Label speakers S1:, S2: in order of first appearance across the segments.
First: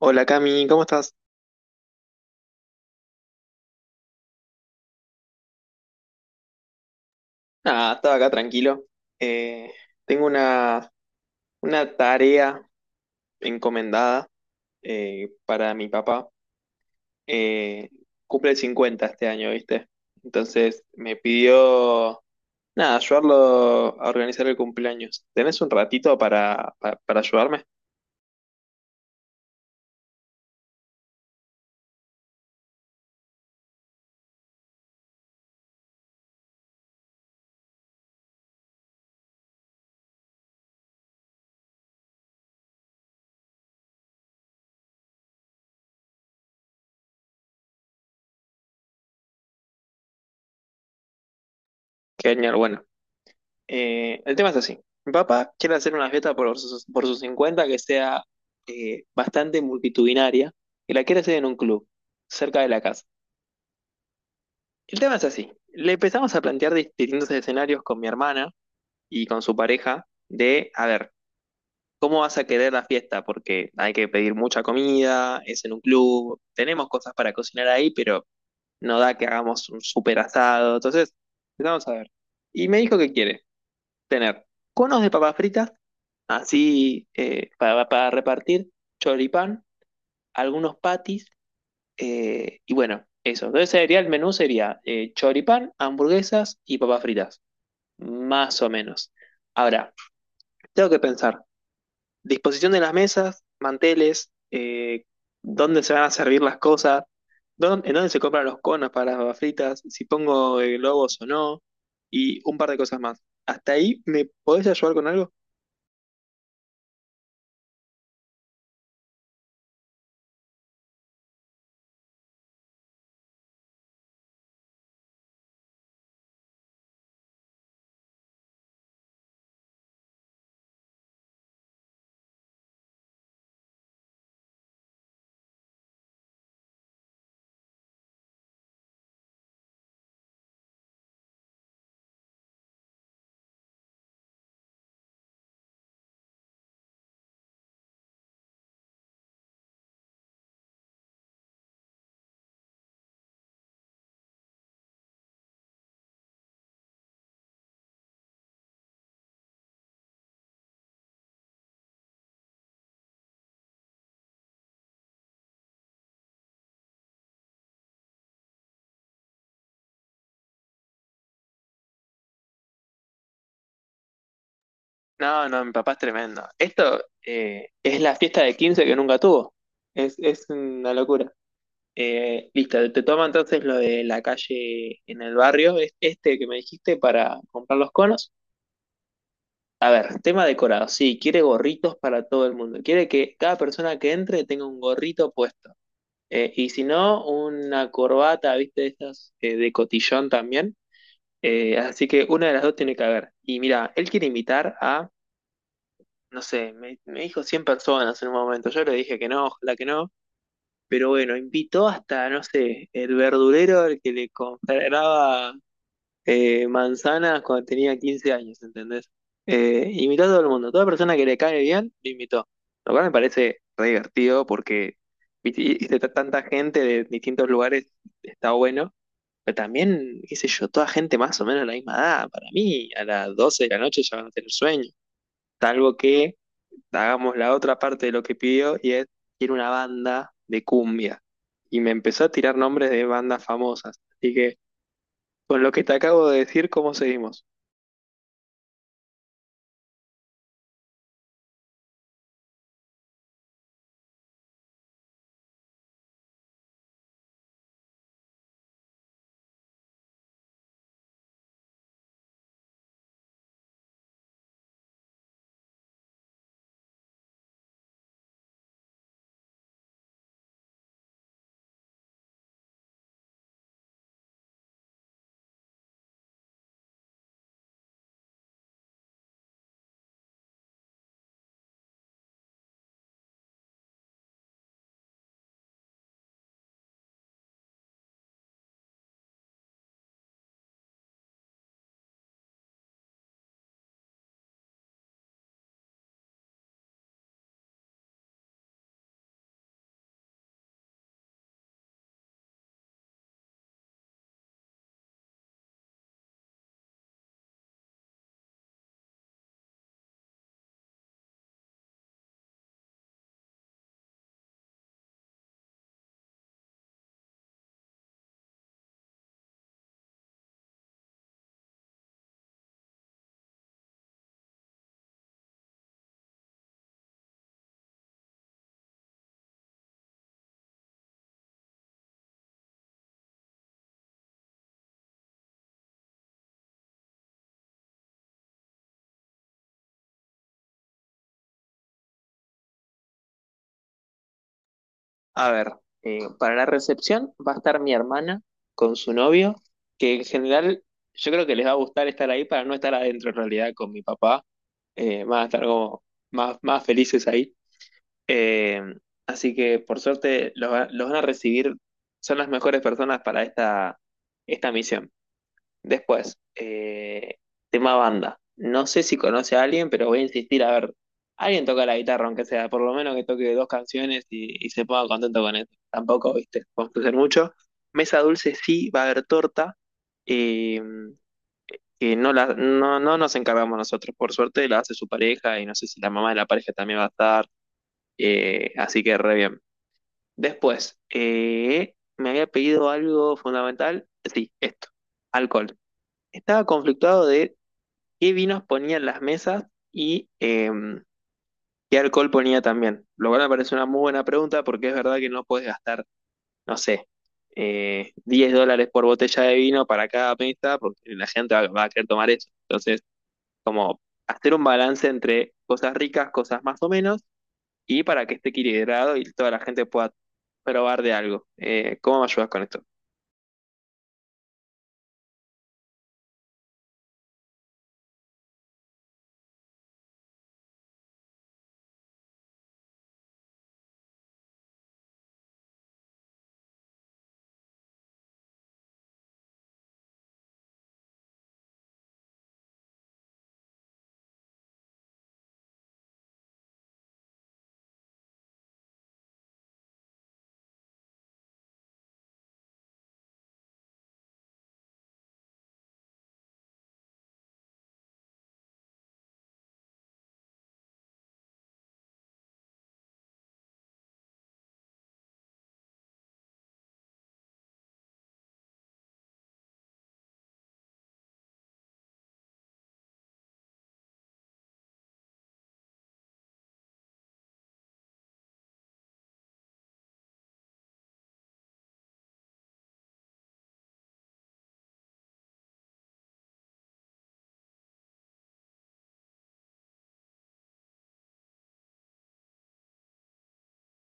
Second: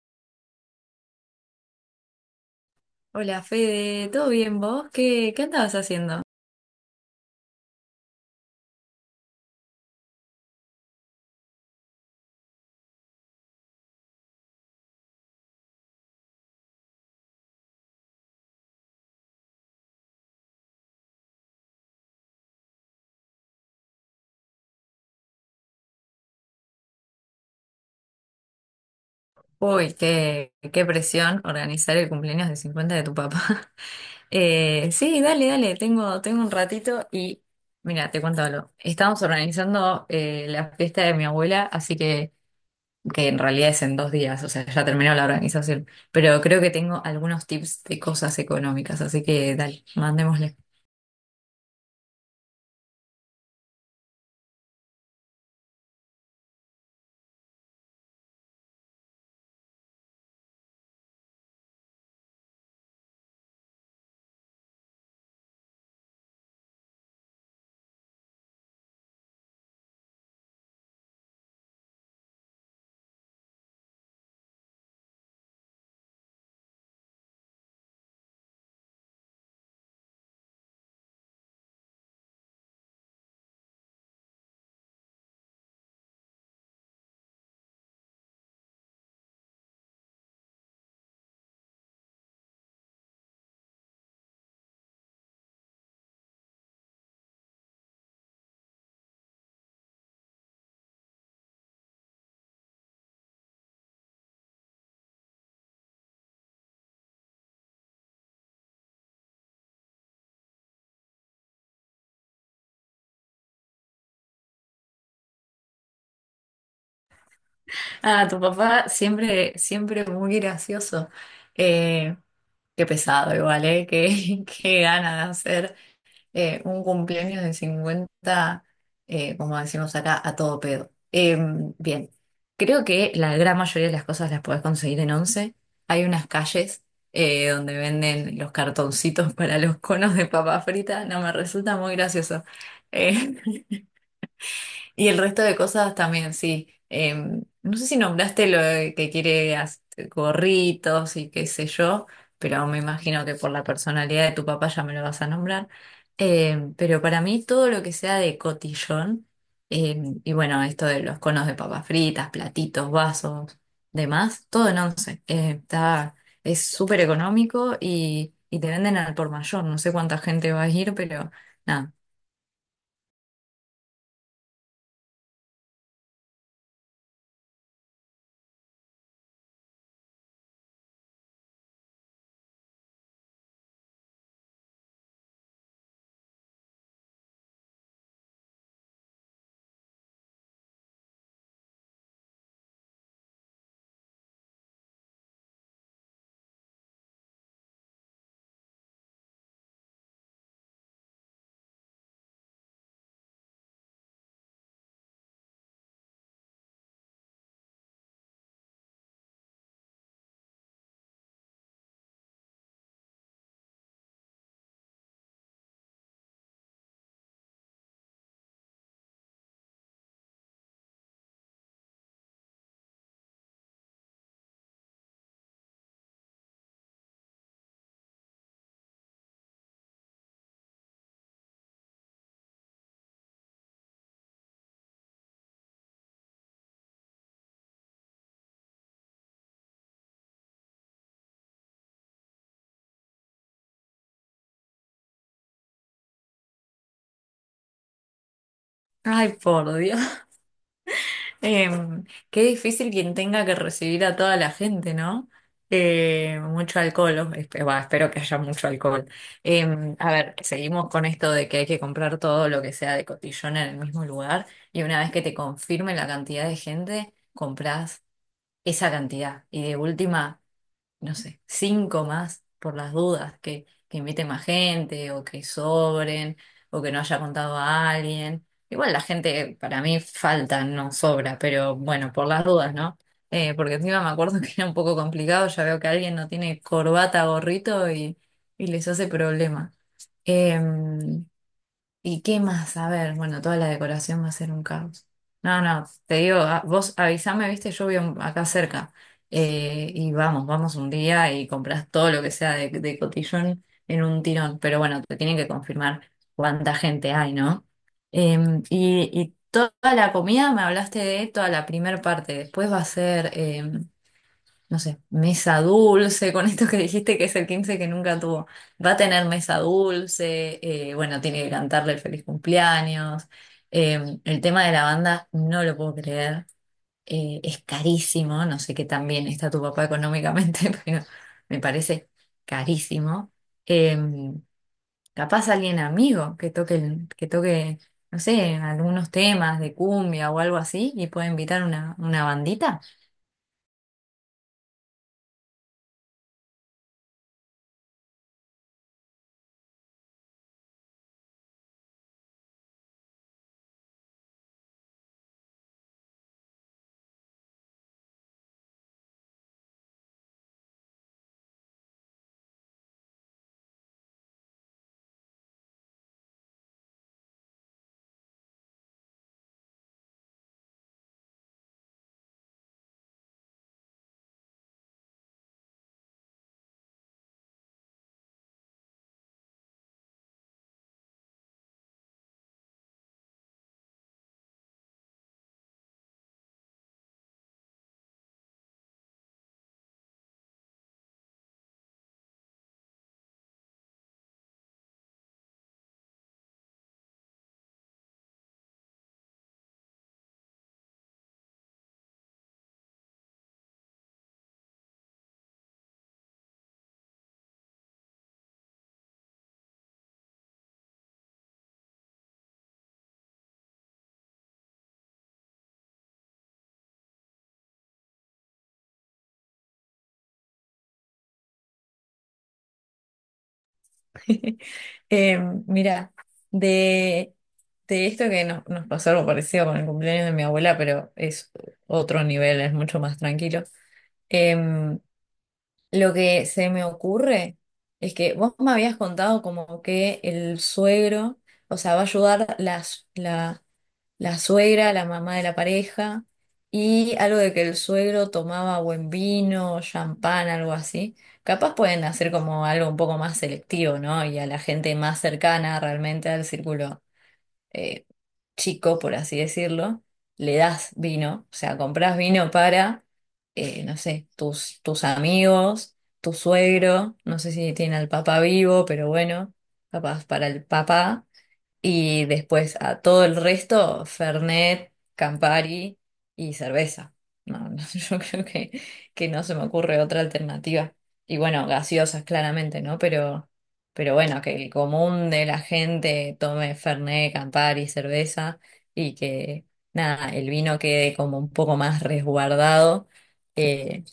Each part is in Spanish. S1: Hola Cami, ¿cómo estás?
S2: Hola Fede, ¿todo bien vos? ¿¿Qué andabas haciendo?
S1: Nada, estaba acá tranquilo. Eh, tengo una tarea encomendada para mi papá. Eh, cumple 50 este año, ¿viste? Entonces me pidió, nada, ayudarlo a organizar el cumpleaños. ¿Tenés un ratito para ayudarme?
S2: Uy, qué presión organizar el cumpleaños de 50 de tu papá. Sí, dale, tengo un ratito y mira, te cuento algo. Estamos organizando la fiesta de mi abuela, así que en realidad es en dos días, o sea, ya terminó la organización, pero creo que tengo algunos tips de cosas económicas, así que dale, mandémosle.
S1: Genial, bueno. El tema es así. Mi papá quiere hacer una fiesta por sus 50 que sea bastante multitudinaria y la quiere hacer en un club, cerca de la casa. El tema es así. Le empezamos a plantear distintos escenarios con mi hermana y con su pareja de, a ver, ¿cómo vas a querer la fiesta? Porque hay que pedir mucha comida, es en un club, tenemos cosas para cocinar ahí, pero no da que hagamos un super asado. Entonces, empezamos a ver. Y me dijo que quiere tener conos de papas fritas, así para repartir, choripán, algunos patis, y bueno, eso. Entonces sería el menú, sería choripán, hamburguesas y papas fritas, más o menos. Ahora, tengo que pensar, disposición de las mesas, manteles, dónde se van a servir las cosas, en dónde se compran los conos para las papas fritas, si pongo globos o no, y un par de cosas más. ¿Hasta ahí me podés ayudar con algo?
S2: Ah, tu papá siempre muy gracioso. Eh, Qué pesado igual, ¿eh? Qué, qué gana de hacer un cumpleaños de 50, como decimos acá, a todo pedo. Bien, creo que la gran mayoría de las cosas las podés conseguir en Once. Hay unas calles donde venden los cartoncitos para los conos de papa frita. No me resulta muy gracioso. Eh, y el resto de cosas también, sí. No sé si nombraste lo de que quiere gorritos y qué sé yo, pero me imagino que por la personalidad de tu papá ya me lo vas a nombrar. Pero para mí todo lo que sea de cotillón, y bueno, esto de los conos de papas fritas, platitos, vasos, demás, todo en once. Está, es súper económico y te venden al por mayor. No sé cuánta gente va a ir, pero nada.
S1: No, no, mi papá es tremendo. Esto es la fiesta de 15 que nunca tuvo. Es una locura. Listo, te toma entonces lo de la calle en el barrio, es este que me dijiste para comprar los conos. Tema decorado, sí, quiere gorritos para todo el mundo. Quiere que cada persona que entre tenga un gorrito puesto. Y si no, una corbata, viste, de estas de cotillón también. Así que una de las dos tiene que haber. Y mira, él quiere invitar a no sé, me dijo 100 personas en un momento. Yo le dije que no, ojalá que no. Pero bueno, invitó hasta, no sé, el verdulero al que le compraba manzanas cuando tenía 15 años, ¿entendés? Invitó a todo el mundo. Toda persona que le cae bien, lo invitó. Lo cual me parece re divertido porque viste, tanta gente de distintos lugares está bueno. Pero también, qué sé yo, toda gente más o menos de la misma edad. Para mí, a las 12 de la noche ya van a tener sueño. Salvo que hagamos la otra parte de lo que pidió y es, quiero una banda de cumbia. Y me empezó a tirar nombres de bandas famosas. Así que con lo que te acabo de decir, ¿cómo seguimos?
S2: Ay, por Dios. Em, Qué difícil quien tenga que recibir a toda la gente, ¿no? Mucho alcohol, bah, espero que haya mucho alcohol. A ver, seguimos con esto de que hay que comprar todo lo que sea de cotillón en el mismo lugar y una vez que te confirme la cantidad de gente, compras esa cantidad. Y de última no sé, cinco más por las dudas, que invite más gente o que sobren o que no haya contado a alguien. Igual la gente para mí falta, no sobra, pero bueno, por las dudas, ¿no? Porque encima me acuerdo que era un poco complicado, ya veo que alguien no tiene corbata, gorrito y les hace problema. Eh, ¿Y qué más? A ver, bueno, toda la decoración va a ser un caos. No, no, te digo, vos avísame, viste, yo vivo acá cerca. Y vamos, vamos un día y compras todo lo que sea de cotillón en un tirón. Pero bueno, te tienen que confirmar cuánta gente hay, ¿no? Y, y toda la comida, me hablaste de toda la primer parte. Después va a ser. No sé, mesa dulce, con esto que dijiste que es el 15 que nunca tuvo. Va a tener mesa dulce, bueno, tiene que cantarle el feliz cumpleaños. El tema de la banda, no lo puedo creer. Es carísimo, no sé qué tan bien está tu papá económicamente, pero me parece carísimo. Eh, Capaz alguien amigo que toque, que toque, no sé, algunos temas de cumbia o algo así y puede invitar una bandita.
S1: A ver, para la recepción va a estar mi hermana con su novio, que en general yo creo que les va a gustar estar ahí para no estar adentro en realidad con mi papá. Van a estar como más felices ahí. Eh, así que por suerte los van a recibir, son las mejores personas para esta misión. Después, tema banda. No sé si conoce a alguien, pero voy a insistir a ver. Alguien toca la guitarra, aunque sea, por lo menos que toque dos canciones y se ponga contento con eso. Tampoco, viste, construir mucho. Mesa dulce sí, va a haber torta, eh, que no, no nos encargamos nosotros. Por suerte la hace su pareja y no sé si la mamá de la pareja también va a estar. Así que re bien. Después, me había pedido algo fundamental. Sí, esto, alcohol. Estaba conflictuado de qué vinos ponía en las mesas y qué alcohol ponía también. Lo cual me parece una muy buena pregunta porque es verdad que no puedes gastar, no sé, 10 USD por botella de vino para cada mesa porque la gente va a querer tomar eso. Entonces, como hacer un balance entre cosas ricas, cosas más o menos, y para que esté equilibrado y toda la gente pueda probar de algo. ¿Cómo me ayudas con esto?
S2: Eh, Mira, de, de esto que nos pasó algo parecido con el cumpleaños de mi abuela, pero es otro nivel, es mucho más tranquilo. Em, lo que se me ocurre es que vos me habías contado como que el suegro, o sea, va a ayudar las, la suegra, la mamá de la pareja, y algo de que el suegro tomaba buen vino, champán, algo así. Capaz pueden hacer como algo un poco más selectivo, ¿no? Y a la gente más cercana realmente al círculo eh, chico, por así decirlo, le das vino, o sea, compras vino para, no sé, tus amigos, tu suegro, no sé si tiene al papá vivo, pero bueno, capaz para el papá. Y después a todo el resto, Fernet, Campari y cerveza. No, no, yo creo que no se me ocurre otra alternativa. Y bueno, gaseosas claramente, ¿no? Pero bueno, que el común de la gente tome Fernet, Campari, cerveza y que nada, el vino quede como un poco más resguardado. eh,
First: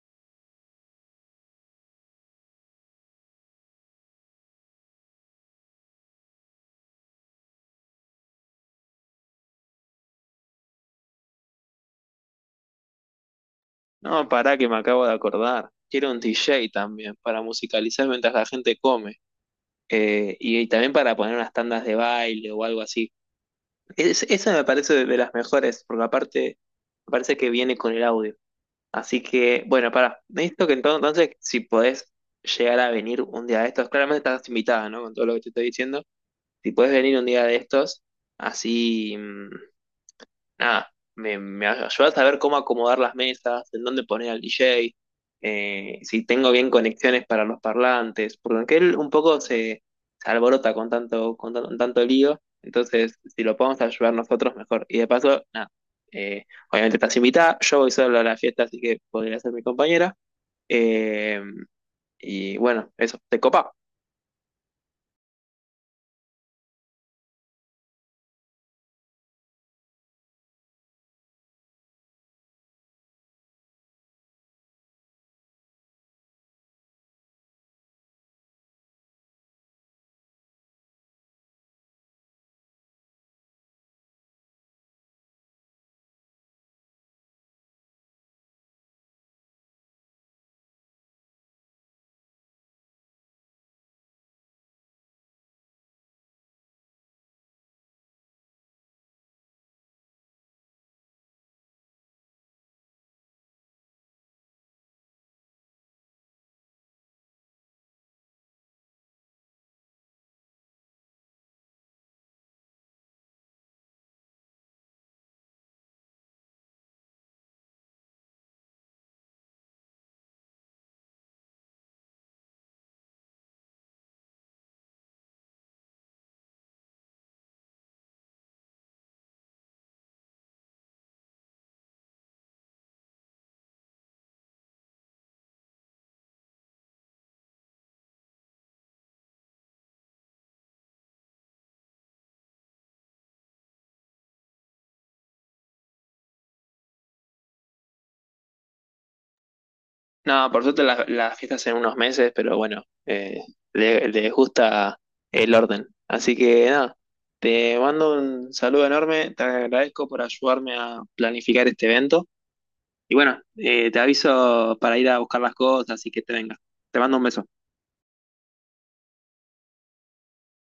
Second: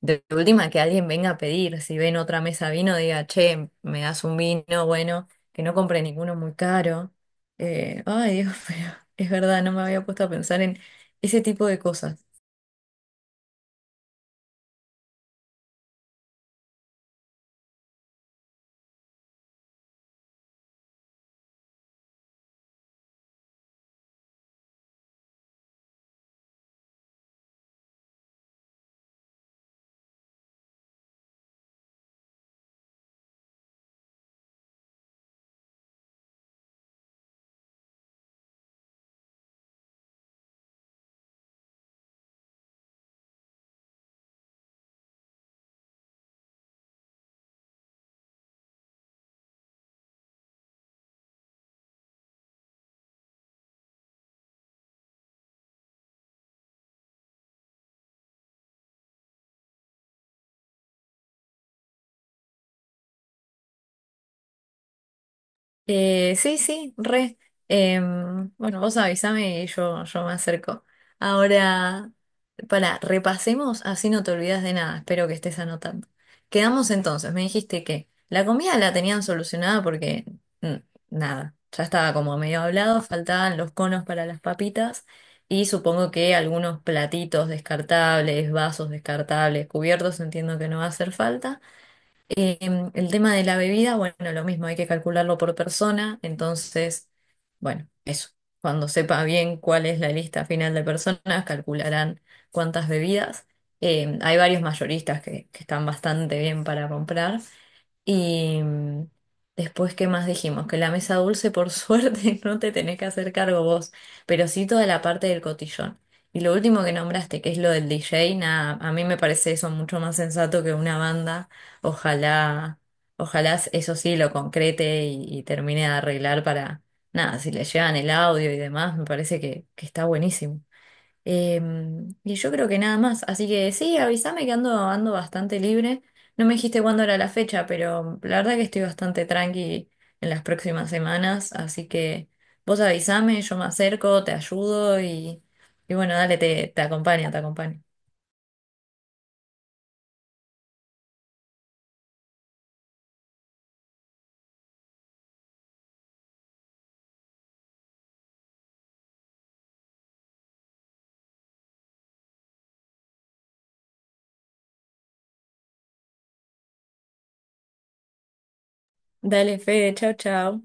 S2: de última que alguien venga a pedir, si ven otra mesa vino, diga, che, me das un vino, bueno, que no compre ninguno muy caro. Ay, Dios, pero es verdad, no me había puesto a pensar en ese tipo de cosas.
S1: No, pará que me acabo de acordar. Quiero un DJ también para musicalizar mientras la gente come. Y también para poner unas tandas de baile o algo así. Esa me parece de las mejores, porque aparte me parece que viene con el audio. Así que, bueno, necesito que entonces, si podés llegar a venir un día de estos, claramente estás invitada, ¿no? Con todo lo que te estoy diciendo, si podés venir un día de estos, así... mm, nada, me ayudas a saber cómo acomodar las mesas, en dónde poner al DJ, si tengo bien conexiones para los parlantes, porque él un poco se alborota con tanto, tanto lío, entonces si lo podemos ayudar nosotros mejor. Y de paso, nada, eh, obviamente estás invitada, yo voy solo a la fiesta, así que podría ser mi compañera. eh, y bueno, eso, te copa.
S2: Sí, sí, re. Bueno, vos avísame y yo me acerco. Ahora, para, repasemos, así no te olvidas de nada. Espero que estés anotando. Quedamos entonces, me dijiste que la comida la tenían solucionada porque mm, nada, ya estaba como medio hablado, faltaban los conos para las papitas y supongo que algunos platitos descartables, vasos descartables, cubiertos, entiendo que no va a hacer falta. El tema de la bebida, bueno, lo mismo, hay que calcularlo por persona, entonces, bueno, eso. Cuando sepa bien cuál es la lista final de personas, calcularán cuántas bebidas. Hay varios mayoristas que están bastante bien para comprar. Y mm, después, ¿qué más dijimos? Que la mesa dulce, por suerte, no te tenés que hacer cargo vos, pero sí toda la parte del cotillón. Y lo último que nombraste, que es lo del DJ, nada, a mí me parece eso mucho más sensato que una banda. Ojalá, ojalá eso sí lo concrete y termine de arreglar para, nada, si le llegan el audio y demás, me parece que está buenísimo. Eh, y yo creo que nada más, así que sí, avísame que ando, ando bastante libre. No me dijiste cuándo era la fecha, pero la verdad que estoy bastante tranqui en las próximas semanas, así que vos avísame, yo me acerco, te ayudo y bueno, dale, te acompaño, te acompaño.
S1: No, por suerte las fiestas en unos meses, pero bueno, les gusta el orden. Así que nada, te mando un saludo enorme, te agradezco por ayudarme a planificar este evento. Y bueno, te aviso para ir a buscar las cosas y que te venga. Te mando un beso.
S2: Dale, Fede, chau, chau.